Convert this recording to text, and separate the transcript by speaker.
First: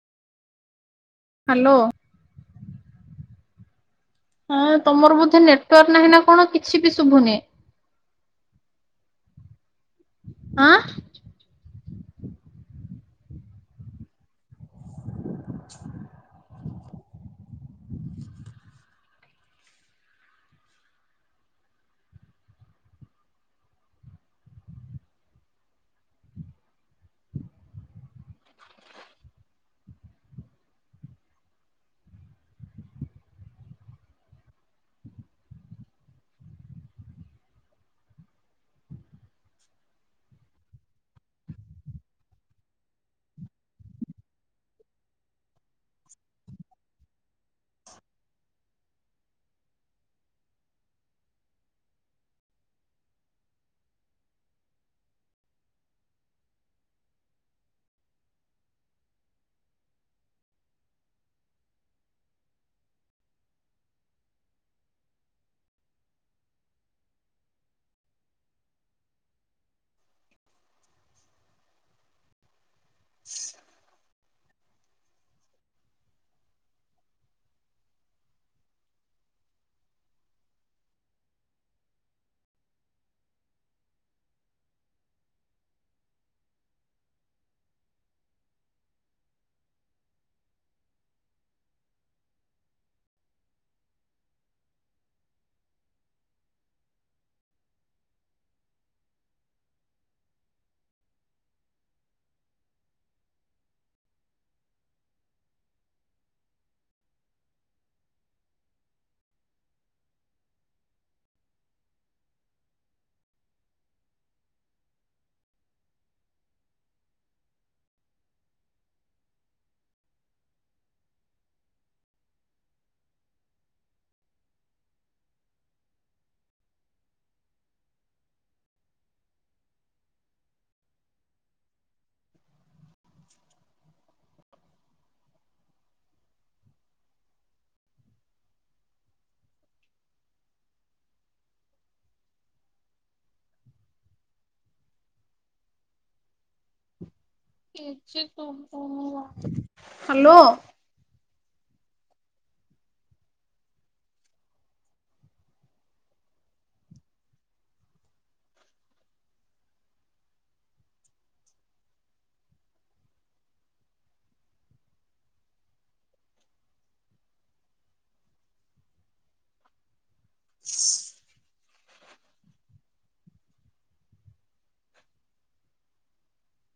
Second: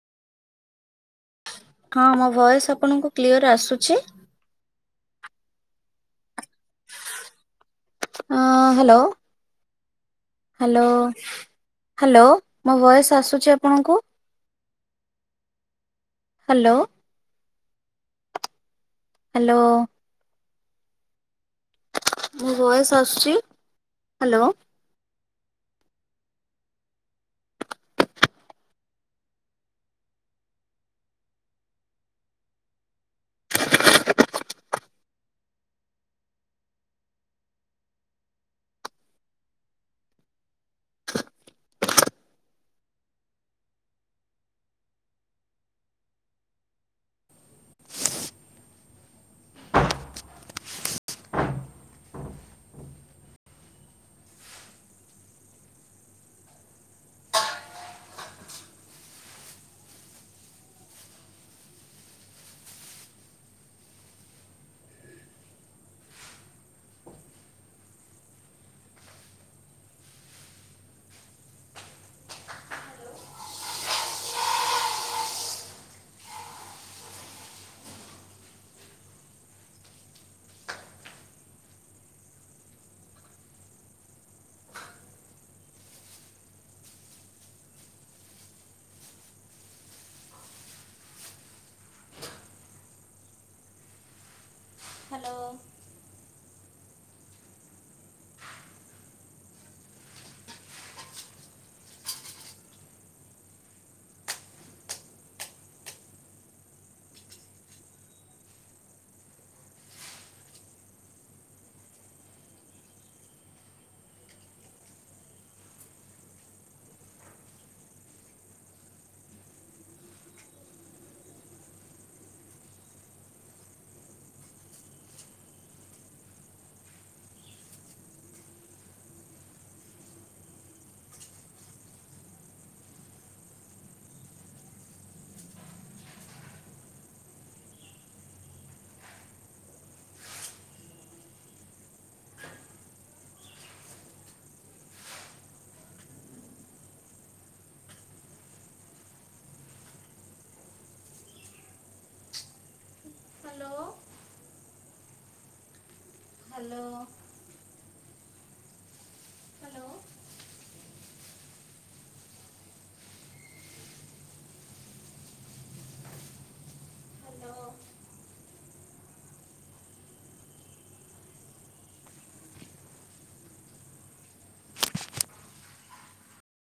Speaker 1: Hello
Speaker 2: ହଁ ମୋ voice ଆପଣଙ୍କୁ କ୍ଲିଅର୍ ଆସୁଛି।
Speaker 1: ହଁ ତମର ବୋଧେ ନେଟୱାର୍କ ନାହିଁ ନା କଣ। କିଛି ବି ଶୁଭୁନି।
Speaker 2: ହ୍ୟାଲୋ।
Speaker 1: ଆଁ।
Speaker 2: ହ୍ୟାଲୋ। ହ୍ୟାଲୋ ମୋ ଭୟସ ଆସୁଛି ଆପଣଙ୍କୁ।
Speaker 1: [unintelligible]
Speaker 2: ହ୍ୟାଲୋ। ହ୍ୟାଲୋ। ମୁଁ ଭୟସ ଆସୁଛି hello.
Speaker 1: [unintelligible]
Speaker 2: Hello.
Speaker 1: Hello.
Speaker 2: Hello. Hello. Hello.